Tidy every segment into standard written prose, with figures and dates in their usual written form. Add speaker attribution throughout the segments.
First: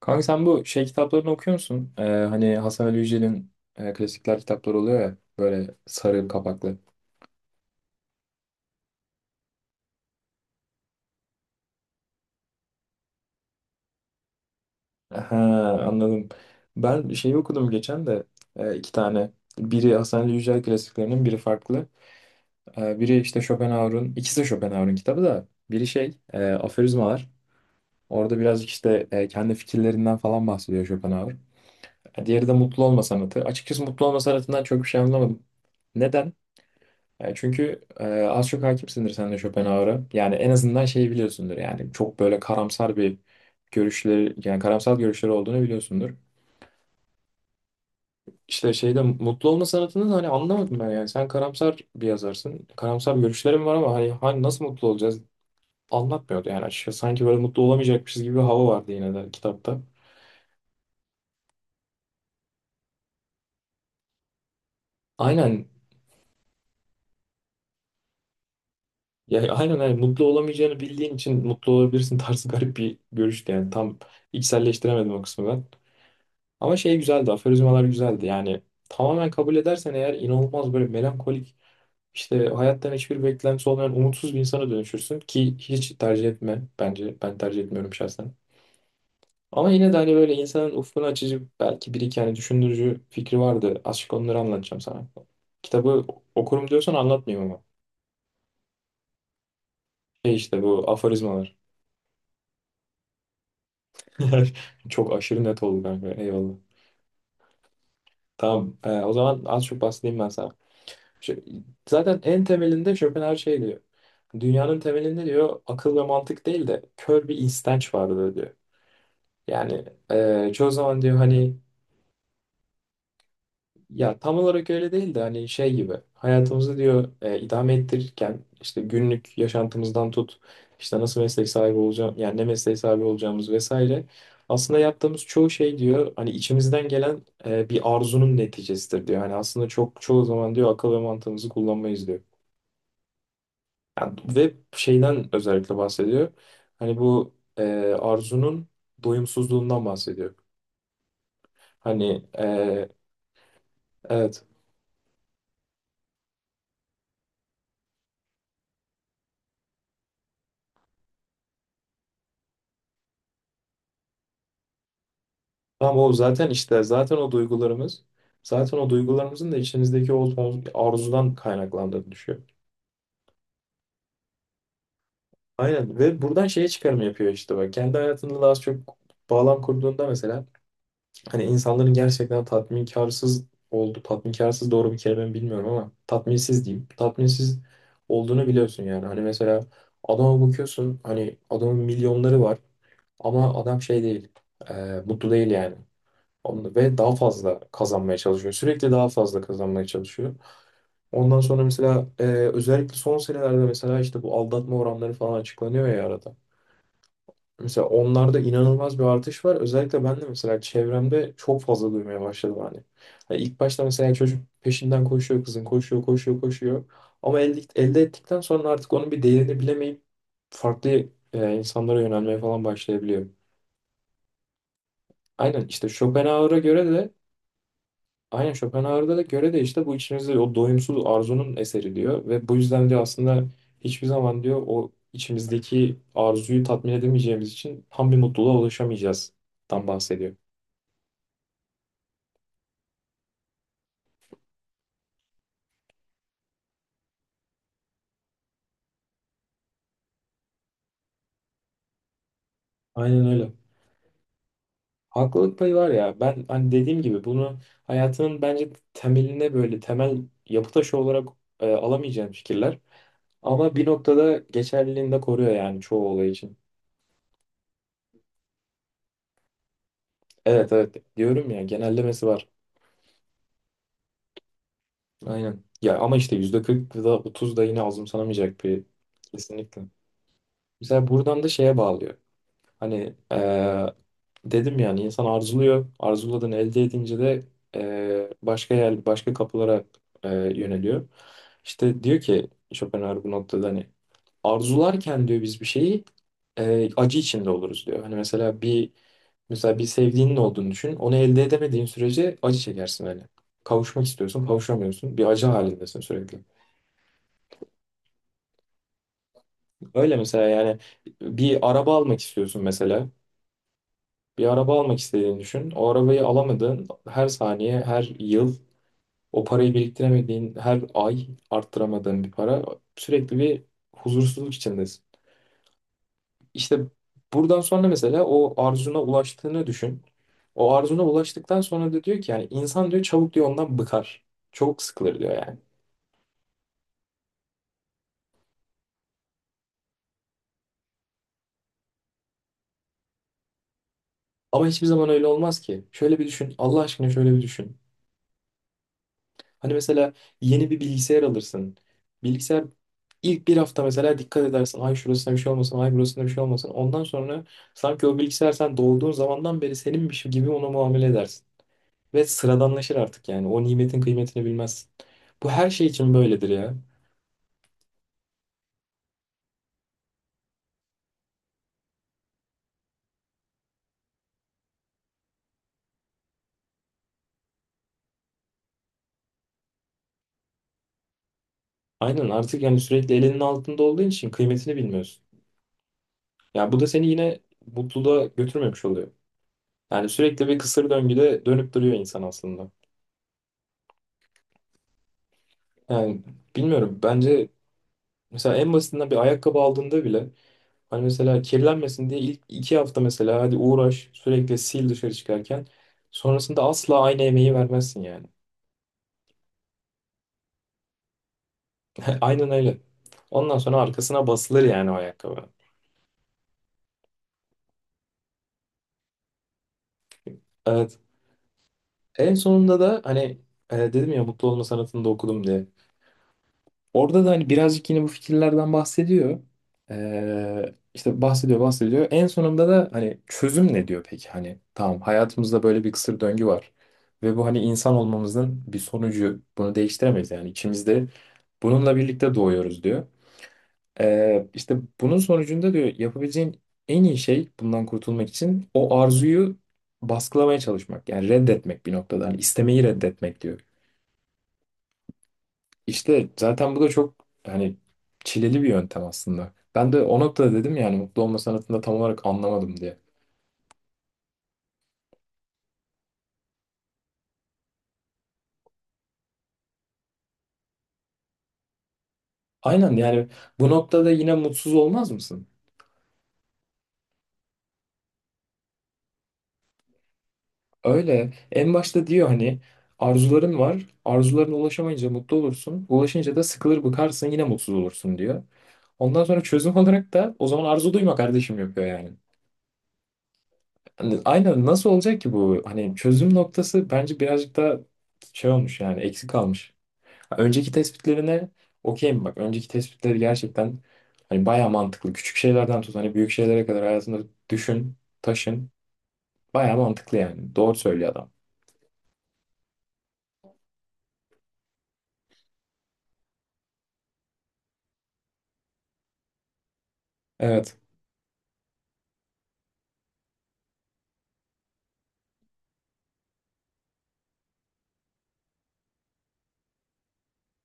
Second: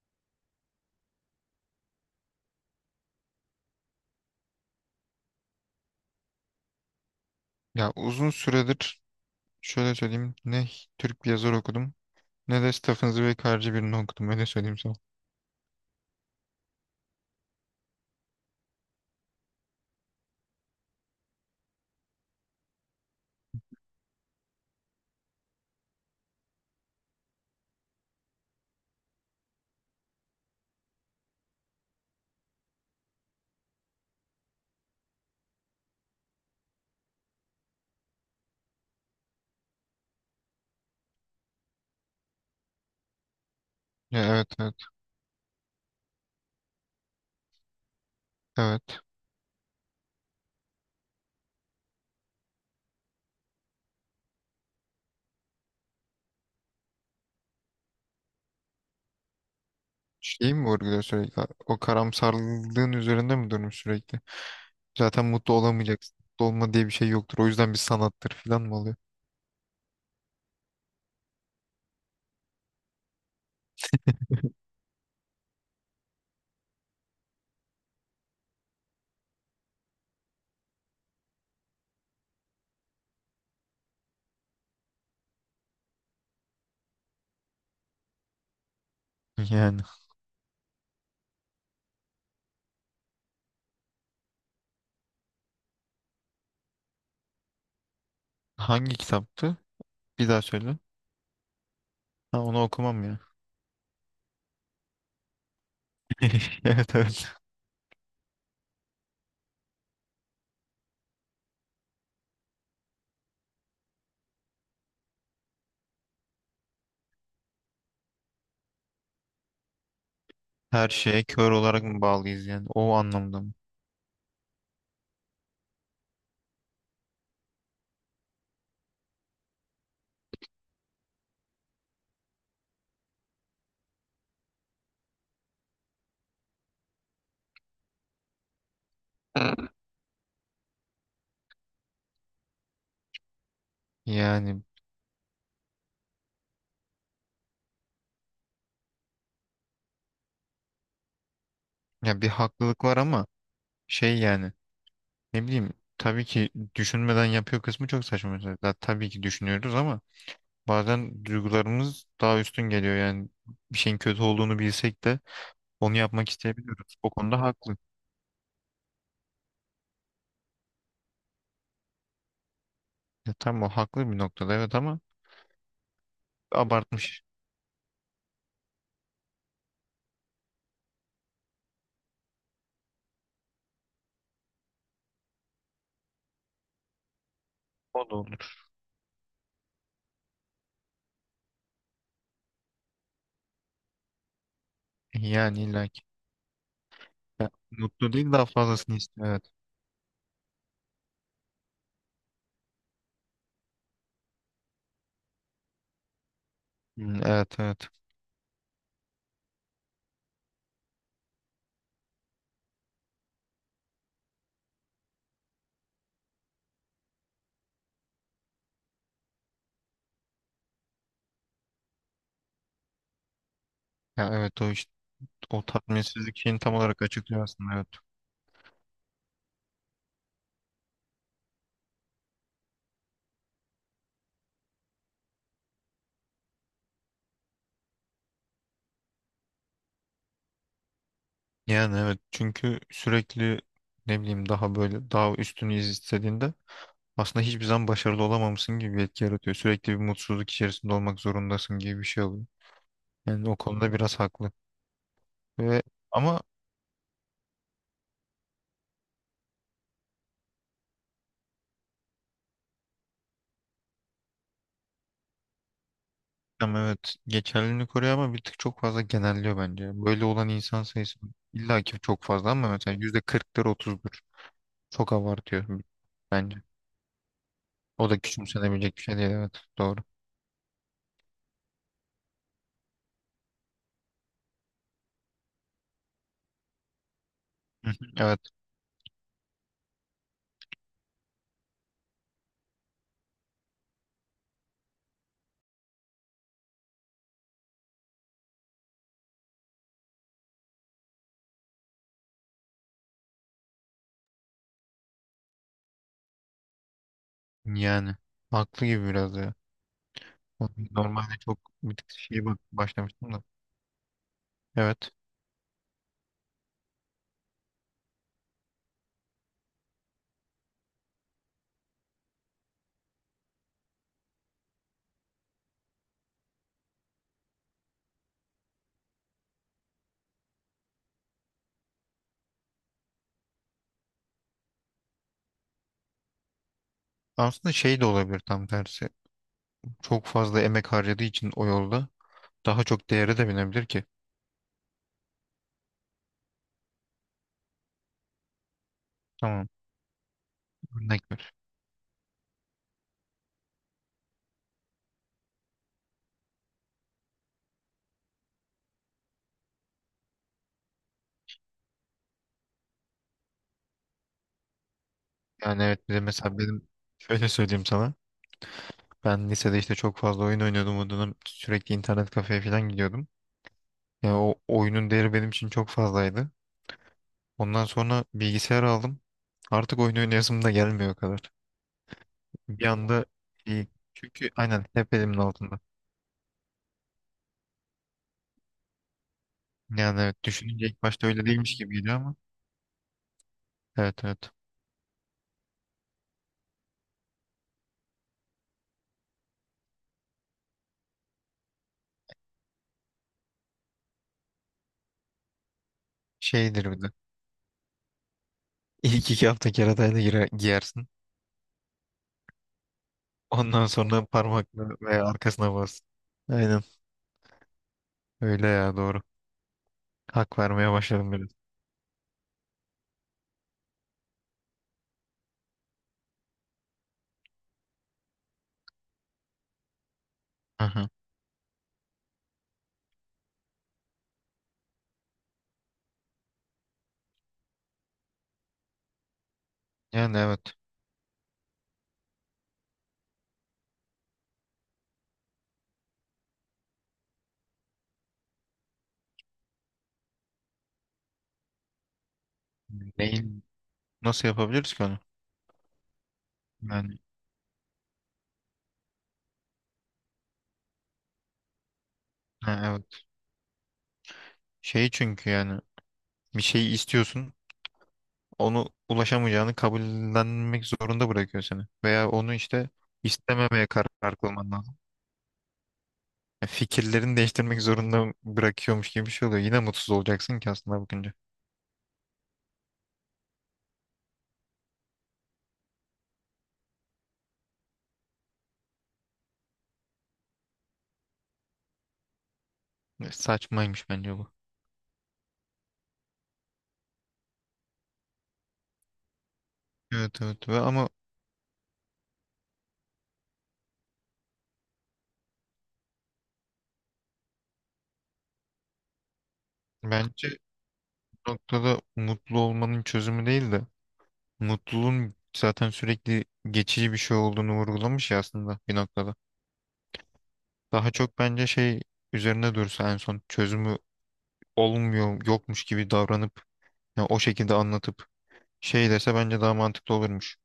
Speaker 1: Kanka sen bu şey kitaplarını okuyor musun? Hani Hasan Ali Yücel'in klasikler kitapları oluyor ya böyle sarı kapaklı.
Speaker 2: Ya uzun süredir şöyle söyleyeyim, ne Türk bir yazar okudum ne de Stephen Zweig'ci birini okudum, öyle söyleyeyim sana.
Speaker 1: Ha, anladım. Ben şeyi okudum geçen de iki tane. Biri Hasan Ali Yücel klasiklerinin biri farklı. Biri işte Schopenhauer'un, ikisi de Schopenhauer'un kitabı da biri Aforizmalar. Orada birazcık işte kendi fikirlerinden falan bahsediyor Schopenhauer. Diğeri de Mutlu Olma Sanatı. Açıkçası Mutlu Olma Sanatı'ndan çok bir şey anlamadım. Neden? Çünkü az çok hakimsindir sen de Schopenhauer'a. Yani en azından şeyi biliyorsundur yani çok böyle karamsar bir
Speaker 2: Ya,
Speaker 1: görüşleri
Speaker 2: evet
Speaker 1: yani
Speaker 2: evet
Speaker 1: karamsar görüşleri olduğunu biliyorsundur. İşte
Speaker 2: evet.
Speaker 1: şeyde mutlu olma sanatını da hani anlamadım ben yani. Sen karamsar bir yazarsın. Karamsar görüşlerim var ama hani nasıl mutlu olacağız anlatmıyordu yani açıkçası. Sanki böyle mutlu olamayacakmışız gibi bir hava vardı yine de kitapta.
Speaker 2: Şey mi vurguluyor sürekli? O karamsarlığın üzerinde mi durmuş sürekli? Zaten mutlu
Speaker 1: Aynen
Speaker 2: olamayacaksın. Mutlu olma diye bir şey yoktur. O yüzden bir sanattır falan mı oluyor?
Speaker 1: aynen hani mutlu olamayacağını bildiğin için mutlu olabilirsin tarzı garip bir görüştü yani tam içselleştiremedim o kısmı ben. Ama şey güzeldi, aforizmalar güzeldi. Yani tamamen kabul edersen eğer inanılmaz böyle melankolik, işte hayattan hiçbir beklentisi olmayan umutsuz bir insana dönüşürsün ki hiç tercih etme bence. Ben tercih etmiyorum şahsen. Ama
Speaker 2: Yani.
Speaker 1: yine de hani böyle insanın ufkunu açıcı belki bir iki hani düşündürücü fikri vardı. Azıcık onları anlatacağım sana. Kitabı okurum diyorsan anlatmayayım ama.
Speaker 2: Hangi kitaptı? Bir
Speaker 1: Şey
Speaker 2: daha
Speaker 1: işte
Speaker 2: söyle.
Speaker 1: bu aforizmalar.
Speaker 2: Ha, onu okumam ya.
Speaker 1: Çok aşırı net oldu kanka. Eyvallah.
Speaker 2: Evet evet.
Speaker 1: Tamam. O zaman az çok bahsedeyim ben sana. Şey, Zaten en temelinde Schopenhauer şey diyor. Dünyanın temelinde diyor akıl ve mantık değil de kör bir istenç vardır diyor. Yani çoğu
Speaker 2: Her
Speaker 1: zaman diyor
Speaker 2: şeye kör
Speaker 1: hani
Speaker 2: olarak mı bağlıyız yani? O anlamda mı?
Speaker 1: ya tam olarak öyle değil de hani şey gibi hayatımızı diyor idame ettirirken işte günlük yaşantımızdan tut işte nasıl meslek sahibi olacağım yani ne mesleği sahibi olacağımız vesaire. Aslında yaptığımız çoğu şey diyor hani içimizden gelen bir arzunun neticesidir diyor. Hani aslında çok çoğu zaman diyor akıl ve mantığımızı kullanmayız diyor. Yani ve
Speaker 2: Yani
Speaker 1: şeyden özellikle bahsediyor. Hani bu arzunun doyumsuzluğundan bahsediyor.
Speaker 2: ya
Speaker 1: Hani
Speaker 2: bir haklılık var ama şey
Speaker 1: evet.
Speaker 2: yani. Ne bileyim, tabii ki düşünmeden yapıyor kısmı çok saçma mesela. Tabii ki düşünüyoruz ama bazen duygularımız daha üstün geliyor. Yani bir şeyin kötü olduğunu bilsek de onu
Speaker 1: Tam o
Speaker 2: yapmak
Speaker 1: zaten işte
Speaker 2: isteyebiliyoruz. O
Speaker 1: zaten o
Speaker 2: konuda haklı.
Speaker 1: duygularımız zaten o duygularımızın da içimizdeki o arzudan kaynaklandığını düşüyor.
Speaker 2: Ya, tamam, o haklı bir noktada, evet, ama
Speaker 1: Aynen ve buradan şeye çıkarım
Speaker 2: abartmış.
Speaker 1: yapıyor işte bak. Kendi hayatında da az çok bağlam kurduğunda mesela hani insanların gerçekten tatminkarsız oldu. Tatminkarsız doğru bir kelime mi bilmiyorum ama tatminsiz diyeyim. Tatminsiz
Speaker 2: O da
Speaker 1: olduğunu
Speaker 2: olur.
Speaker 1: biliyorsun yani. Hani mesela adama bakıyorsun hani adamın milyonları var ama adam şey değil. Mutlu değil
Speaker 2: Yani
Speaker 1: yani.
Speaker 2: illa ki.
Speaker 1: Ve daha fazla
Speaker 2: Mutlu
Speaker 1: kazanmaya
Speaker 2: değil, daha
Speaker 1: çalışıyor. Sürekli
Speaker 2: fazlasını
Speaker 1: daha
Speaker 2: istiyor,
Speaker 1: fazla
Speaker 2: evet.
Speaker 1: kazanmaya çalışıyor. Ondan sonra mesela özellikle son senelerde mesela işte bu aldatma oranları falan açıklanıyor ya arada.
Speaker 2: Hmm, evet
Speaker 1: Mesela
Speaker 2: evet.
Speaker 1: onlarda inanılmaz bir artış var. Özellikle ben de mesela çevremde çok fazla duymaya başladım hani. Hani ilk başta mesela çocuk peşinden koşuyor kızın, koşuyor, koşuyor, koşuyor. Ama elde ettikten sonra artık onun bir değerini bilemeyip farklı insanlara yönelmeye falan başlayabiliyor.
Speaker 2: Ya evet, o işte o
Speaker 1: Aynen işte
Speaker 2: tatminsizlik
Speaker 1: Schopenhauer'a
Speaker 2: şeyini tam
Speaker 1: göre
Speaker 2: olarak
Speaker 1: de
Speaker 2: açıklıyor aslında, evet.
Speaker 1: Aynen Schopenhauer'da da göre de işte bu içimizde o doyumsuz arzunun eseri diyor ve bu yüzden diyor aslında hiçbir zaman diyor o içimizdeki arzuyu tatmin edemeyeceğimiz için tam bir mutluluğa ulaşamayacağız dan bahsediyor.
Speaker 2: Yani evet, çünkü sürekli ne bileyim daha böyle daha üstünü istediğinde aslında hiçbir zaman başarılı olamamışsın gibi bir etki yaratıyor. Sürekli bir mutsuzluk içerisinde olmak zorundasın gibi bir şey oluyor.
Speaker 1: Aynen
Speaker 2: Yani
Speaker 1: öyle.
Speaker 2: o konuda biraz haklı.
Speaker 1: Haklılık payı
Speaker 2: Ve
Speaker 1: var ya
Speaker 2: ama
Speaker 1: ben hani dediğim gibi bunu hayatının bence temeline böyle temel yapı taşı olarak alamayacağım fikirler ama bir noktada geçerliliğini de koruyor yani çoğu olay için.
Speaker 2: ama evet, geçerliliğini koruyor ama bir tık çok fazla genelliyor bence. Böyle olan
Speaker 1: Evet
Speaker 2: insan
Speaker 1: evet
Speaker 2: sayısı
Speaker 1: diyorum ya
Speaker 2: illa ki çok
Speaker 1: genellemesi var.
Speaker 2: fazla ama mesela %40'dır, 30'dur. Çok
Speaker 1: Aynen.
Speaker 2: abartıyor
Speaker 1: Ya ama işte
Speaker 2: bence.
Speaker 1: %40 da 30 da yine
Speaker 2: O da
Speaker 1: azımsanamayacak bir
Speaker 2: küçümsenebilecek bir şey değil, evet,
Speaker 1: kesinlikle.
Speaker 2: doğru.
Speaker 1: Mesela buradan da şeye bağlıyor. Hani dedim yani insan arzuluyor. Arzuladığını elde edince de
Speaker 2: Hı hı, evet,
Speaker 1: başka yer, başka kapılara yöneliyor. İşte diyor ki Schopenhauer bu noktada hani arzularken diyor biz bir şeyi acı içinde oluruz diyor. Mesela bir sevdiğinin olduğunu düşün. Onu elde edemediğin sürece acı çekersin hani. Kavuşmak istiyorsun, kavuşamıyorsun. Bir acı halindesin sürekli.
Speaker 2: yani haklı gibi biraz da ya.
Speaker 1: Öyle mesela yani
Speaker 2: Normalde
Speaker 1: bir
Speaker 2: çok
Speaker 1: araba
Speaker 2: bir tık
Speaker 1: almak
Speaker 2: şeye bak
Speaker 1: istiyorsun mesela.
Speaker 2: başlamıştım da.
Speaker 1: Bir araba almak
Speaker 2: Evet.
Speaker 1: istediğini düşün. O arabayı alamadığın her saniye, her yıl o parayı biriktiremediğin her ay arttıramadığın bir para sürekli bir huzursuzluk içindesin. İşte buradan sonra mesela o arzuna ulaştığını düşün. O arzuna ulaştıktan sonra da diyor ki yani insan diyor çabuk diyor ondan bıkar. Çok sıkılır diyor yani.
Speaker 2: Aslında şey de olabilir, tam tersi. Çok fazla emek harcadığı için o yolda daha çok değere de binebilir ki.
Speaker 1: Ama hiçbir zaman öyle olmaz ki. Şöyle bir düşün. Allah aşkına şöyle bir düşün.
Speaker 2: Tamam.
Speaker 1: Hani mesela yeni bir bilgisayar
Speaker 2: Örnek ver.
Speaker 1: alırsın. Bilgisayar ilk bir hafta mesela dikkat edersin. Ay şurasında bir şey olmasın, ay burasında bir şey olmasın. Ondan sonra sanki o bilgisayar sen doğduğun zamandan beri seninmiş gibi ona muamele edersin. Ve sıradanlaşır artık yani. O nimetin kıymetini bilmezsin. Bu her
Speaker 2: Yani
Speaker 1: şey
Speaker 2: evet,
Speaker 1: için
Speaker 2: bir de
Speaker 1: böyledir
Speaker 2: mesela
Speaker 1: ya.
Speaker 2: benim şöyle söyleyeyim sana. Ben lisede işte çok fazla oyun oynuyordum. O dönem sürekli internet kafeye falan gidiyordum. Yani o oyunun değeri benim için çok fazlaydı. Ondan sonra bilgisayar aldım. Artık oyun oynayasım da gelmiyor o kadar.
Speaker 1: Aynen artık yani
Speaker 2: Bir
Speaker 1: sürekli
Speaker 2: anda
Speaker 1: elinin altında
Speaker 2: iyi.
Speaker 1: olduğun için
Speaker 2: Çünkü
Speaker 1: kıymetini
Speaker 2: aynen hep
Speaker 1: bilmiyorsun.
Speaker 2: elimin altında.
Speaker 1: Ya bu da seni yine mutluluğa götürmemiş oluyor. Yani
Speaker 2: Yani evet,
Speaker 1: sürekli bir
Speaker 2: düşününce
Speaker 1: kısır
Speaker 2: ilk başta
Speaker 1: döngüde
Speaker 2: öyle
Speaker 1: dönüp
Speaker 2: değilmiş
Speaker 1: duruyor
Speaker 2: gibi geliyor
Speaker 1: insan
Speaker 2: ama
Speaker 1: aslında.
Speaker 2: evet evet
Speaker 1: Yani bilmiyorum bence mesela en basitinden bir ayakkabı aldığında bile hani mesela kirlenmesin diye ilk iki hafta mesela hadi uğraş sürekli sil dışarı çıkarken sonrasında
Speaker 2: şeydir
Speaker 1: asla
Speaker 2: bir de.
Speaker 1: aynı emeği vermezsin yani.
Speaker 2: İlk iki hafta keratayla girer, giyersin.
Speaker 1: Aynen öyle. Ondan sonra
Speaker 2: Ondan sonra
Speaker 1: arkasına basılır
Speaker 2: parmakla
Speaker 1: yani o
Speaker 2: veya
Speaker 1: ayakkabı.
Speaker 2: arkasına bas. Aynen öyle ya, doğru. Hak vermeye
Speaker 1: Evet.
Speaker 2: başladım biraz.
Speaker 1: En sonunda da hani dedim ya mutlu olma sanatını da okudum diye. Orada da hani birazcık yine bu fikirlerden bahsediyor.
Speaker 2: Aha.
Speaker 1: İşte bahsediyor bahsediyor. En sonunda da hani çözüm ne diyor peki? Hani tamam hayatımızda böyle bir kısır döngü var. Ve bu hani insan olmamızın bir sonucu. Bunu değiştiremeyiz
Speaker 2: Yani
Speaker 1: yani
Speaker 2: evet.
Speaker 1: içimizde bununla birlikte doğuyoruz diyor. İşte bunun sonucunda diyor yapabileceğin en iyi şey bundan kurtulmak için o arzuyu baskılamaya çalışmak. Yani reddetmek bir noktada. Hani istemeyi reddetmek diyor.
Speaker 2: Neyin, nasıl yapabiliriz ki onu?
Speaker 1: İşte zaten bu da çok
Speaker 2: Yani
Speaker 1: hani çileli bir yöntem aslında. Ben de o noktada dedim yani mutlu olma sanatında tam olarak anlamadım
Speaker 2: ha,
Speaker 1: diye.
Speaker 2: evet. Şey çünkü yani bir şeyi istiyorsun, onu ulaşamayacağını kabullenmek zorunda bırakıyor seni. Veya onu işte
Speaker 1: Aynen yani bu
Speaker 2: istememeye
Speaker 1: noktada yine
Speaker 2: karar kılman
Speaker 1: mutsuz
Speaker 2: lazım.
Speaker 1: olmaz mısın?
Speaker 2: Ya, fikirlerini değiştirmek zorunda bırakıyormuş gibi bir şey oluyor. Yine mutsuz olacaksın ki aslında
Speaker 1: Öyle.
Speaker 2: bakınca.
Speaker 1: En başta diyor hani arzuların var. Arzularına ulaşamayınca mutlu olursun. Ulaşınca da sıkılır bıkarsın yine mutsuz olursun diyor. Ondan sonra çözüm olarak da o zaman arzu duyma kardeşim yapıyor yani.
Speaker 2: Ya, saçmaymış
Speaker 1: Hani
Speaker 2: bence bu.
Speaker 1: aynen nasıl olacak ki bu? Hani çözüm noktası bence birazcık da şey olmuş yani eksik kalmış. Ha,
Speaker 2: Evet evet
Speaker 1: önceki
Speaker 2: ve ama
Speaker 1: tespitlerine okeyim bak. Önceki tespitleri gerçekten hani bayağı mantıklı. Küçük şeylerden tut hani büyük şeylere kadar hayatında düşün, taşın. Bayağı mantıklı
Speaker 2: bence
Speaker 1: yani. Doğru söylüyor adam.
Speaker 2: bu noktada mutlu olmanın çözümü değil de mutluluğun zaten sürekli geçici bir şey olduğunu vurgulamış ya aslında bir noktada.
Speaker 1: Evet.
Speaker 2: Daha çok bence şey üzerine dursa, en son çözümü olmuyor, yokmuş gibi davranıp, ya o şekilde anlatıp şey dese bence daha mantıklı olurmuş.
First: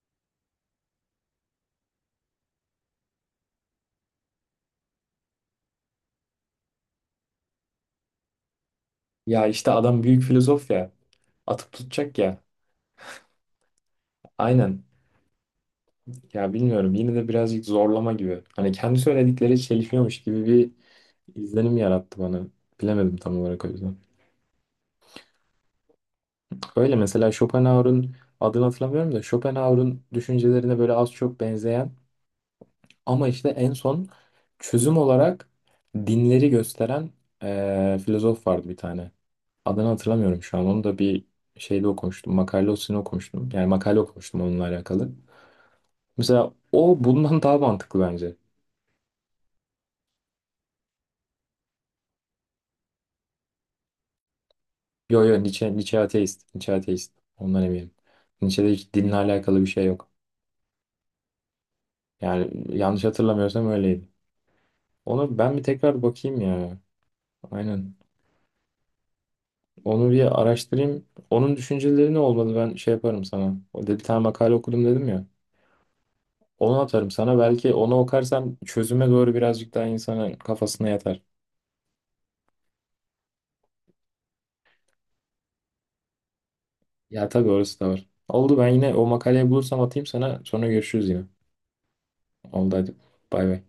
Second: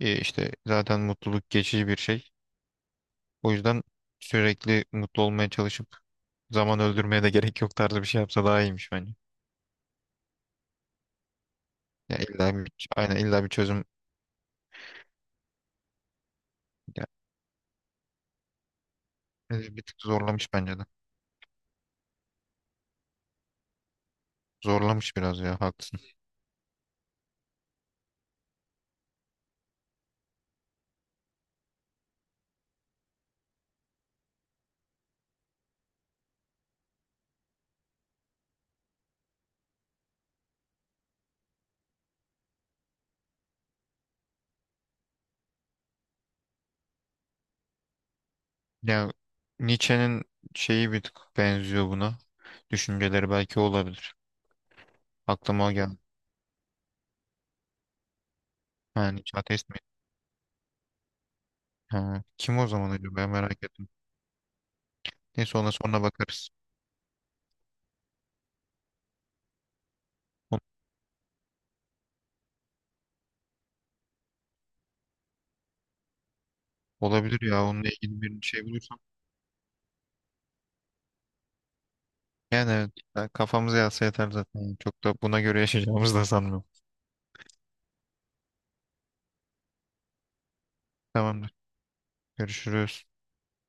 Speaker 2: E işte zaten mutluluk geçici bir şey. O yüzden sürekli mutlu olmaya çalışıp zaman öldürmeye de gerek yok tarzı bir şey yapsa daha iyiymiş bence.
Speaker 1: Ya işte adam büyük filozof ya. Atıp
Speaker 2: Ya
Speaker 1: tutacak ya.
Speaker 2: illa bir, aynen illa bir çözüm.
Speaker 1: Aynen. Ya bilmiyorum
Speaker 2: Ya,
Speaker 1: yine de birazcık zorlama gibi. Hani kendi söyledikleri
Speaker 2: bir tık
Speaker 1: çelişiyormuş gibi
Speaker 2: zorlamış
Speaker 1: bir
Speaker 2: bence de.
Speaker 1: izlenim yarattı bana. Bilemedim tam olarak o yüzden.
Speaker 2: Zorlamış biraz ya, haklısın.
Speaker 1: Öyle mesela Schopenhauer'un adını hatırlamıyorum da Schopenhauer'un düşüncelerine böyle az çok benzeyen ama işte en son çözüm olarak dinleri gösteren filozof vardı bir tane. Adını hatırlamıyorum şu an. Onu da bir şeyde okumuştum. Makalesini okumuştum. Yani makale okumuştum onunla alakalı. Mesela o bundan daha mantıklı bence.
Speaker 2: Ya Nietzsche'nin şeyi bir tık benziyor buna. Düşünceleri belki olabilir.
Speaker 1: Yo yo
Speaker 2: Aklıma
Speaker 1: Nietzsche,
Speaker 2: o
Speaker 1: Nietzsche
Speaker 2: geldi.
Speaker 1: ateist. Nietzsche ateist. Ondan eminim. Nietzsche'de hiç
Speaker 2: Ha,
Speaker 1: dinle
Speaker 2: Nietzsche
Speaker 1: alakalı bir
Speaker 2: ateist mi?
Speaker 1: şey yok.
Speaker 2: Ha, kim o
Speaker 1: Yani
Speaker 2: zaman
Speaker 1: yanlış
Speaker 2: acaba, merak
Speaker 1: hatırlamıyorsam
Speaker 2: ettim.
Speaker 1: öyleydi. Onu ben
Speaker 2: Neyse,
Speaker 1: bir
Speaker 2: ona
Speaker 1: tekrar
Speaker 2: sonra
Speaker 1: bakayım
Speaker 2: bakarız.
Speaker 1: ya. Aynen. Onu bir
Speaker 2: O-
Speaker 1: araştırayım. Onun düşünceleri ne olmalı ben şey yaparım sana. O da bir tane makale okudum dedim ya. Onu atarım sana.
Speaker 2: Olabilir ya,
Speaker 1: Belki
Speaker 2: onunla
Speaker 1: onu
Speaker 2: ilgili bir
Speaker 1: okursam
Speaker 2: şey bulursam.
Speaker 1: çözüme doğru birazcık daha insanın kafasına yatar.
Speaker 2: Yani evet, ya kafamıza yatsa yeter zaten. Çok da buna göre yaşayacağımızı da sanmıyorum.
Speaker 1: Ya tabii orası da var. Oldu ben yine o makaleyi bulursam atayım sana. Sonra görüşürüz yine.
Speaker 2: Tamamdır.
Speaker 1: Oldu hadi.
Speaker 2: Görüşürüz.
Speaker 1: Bay bay.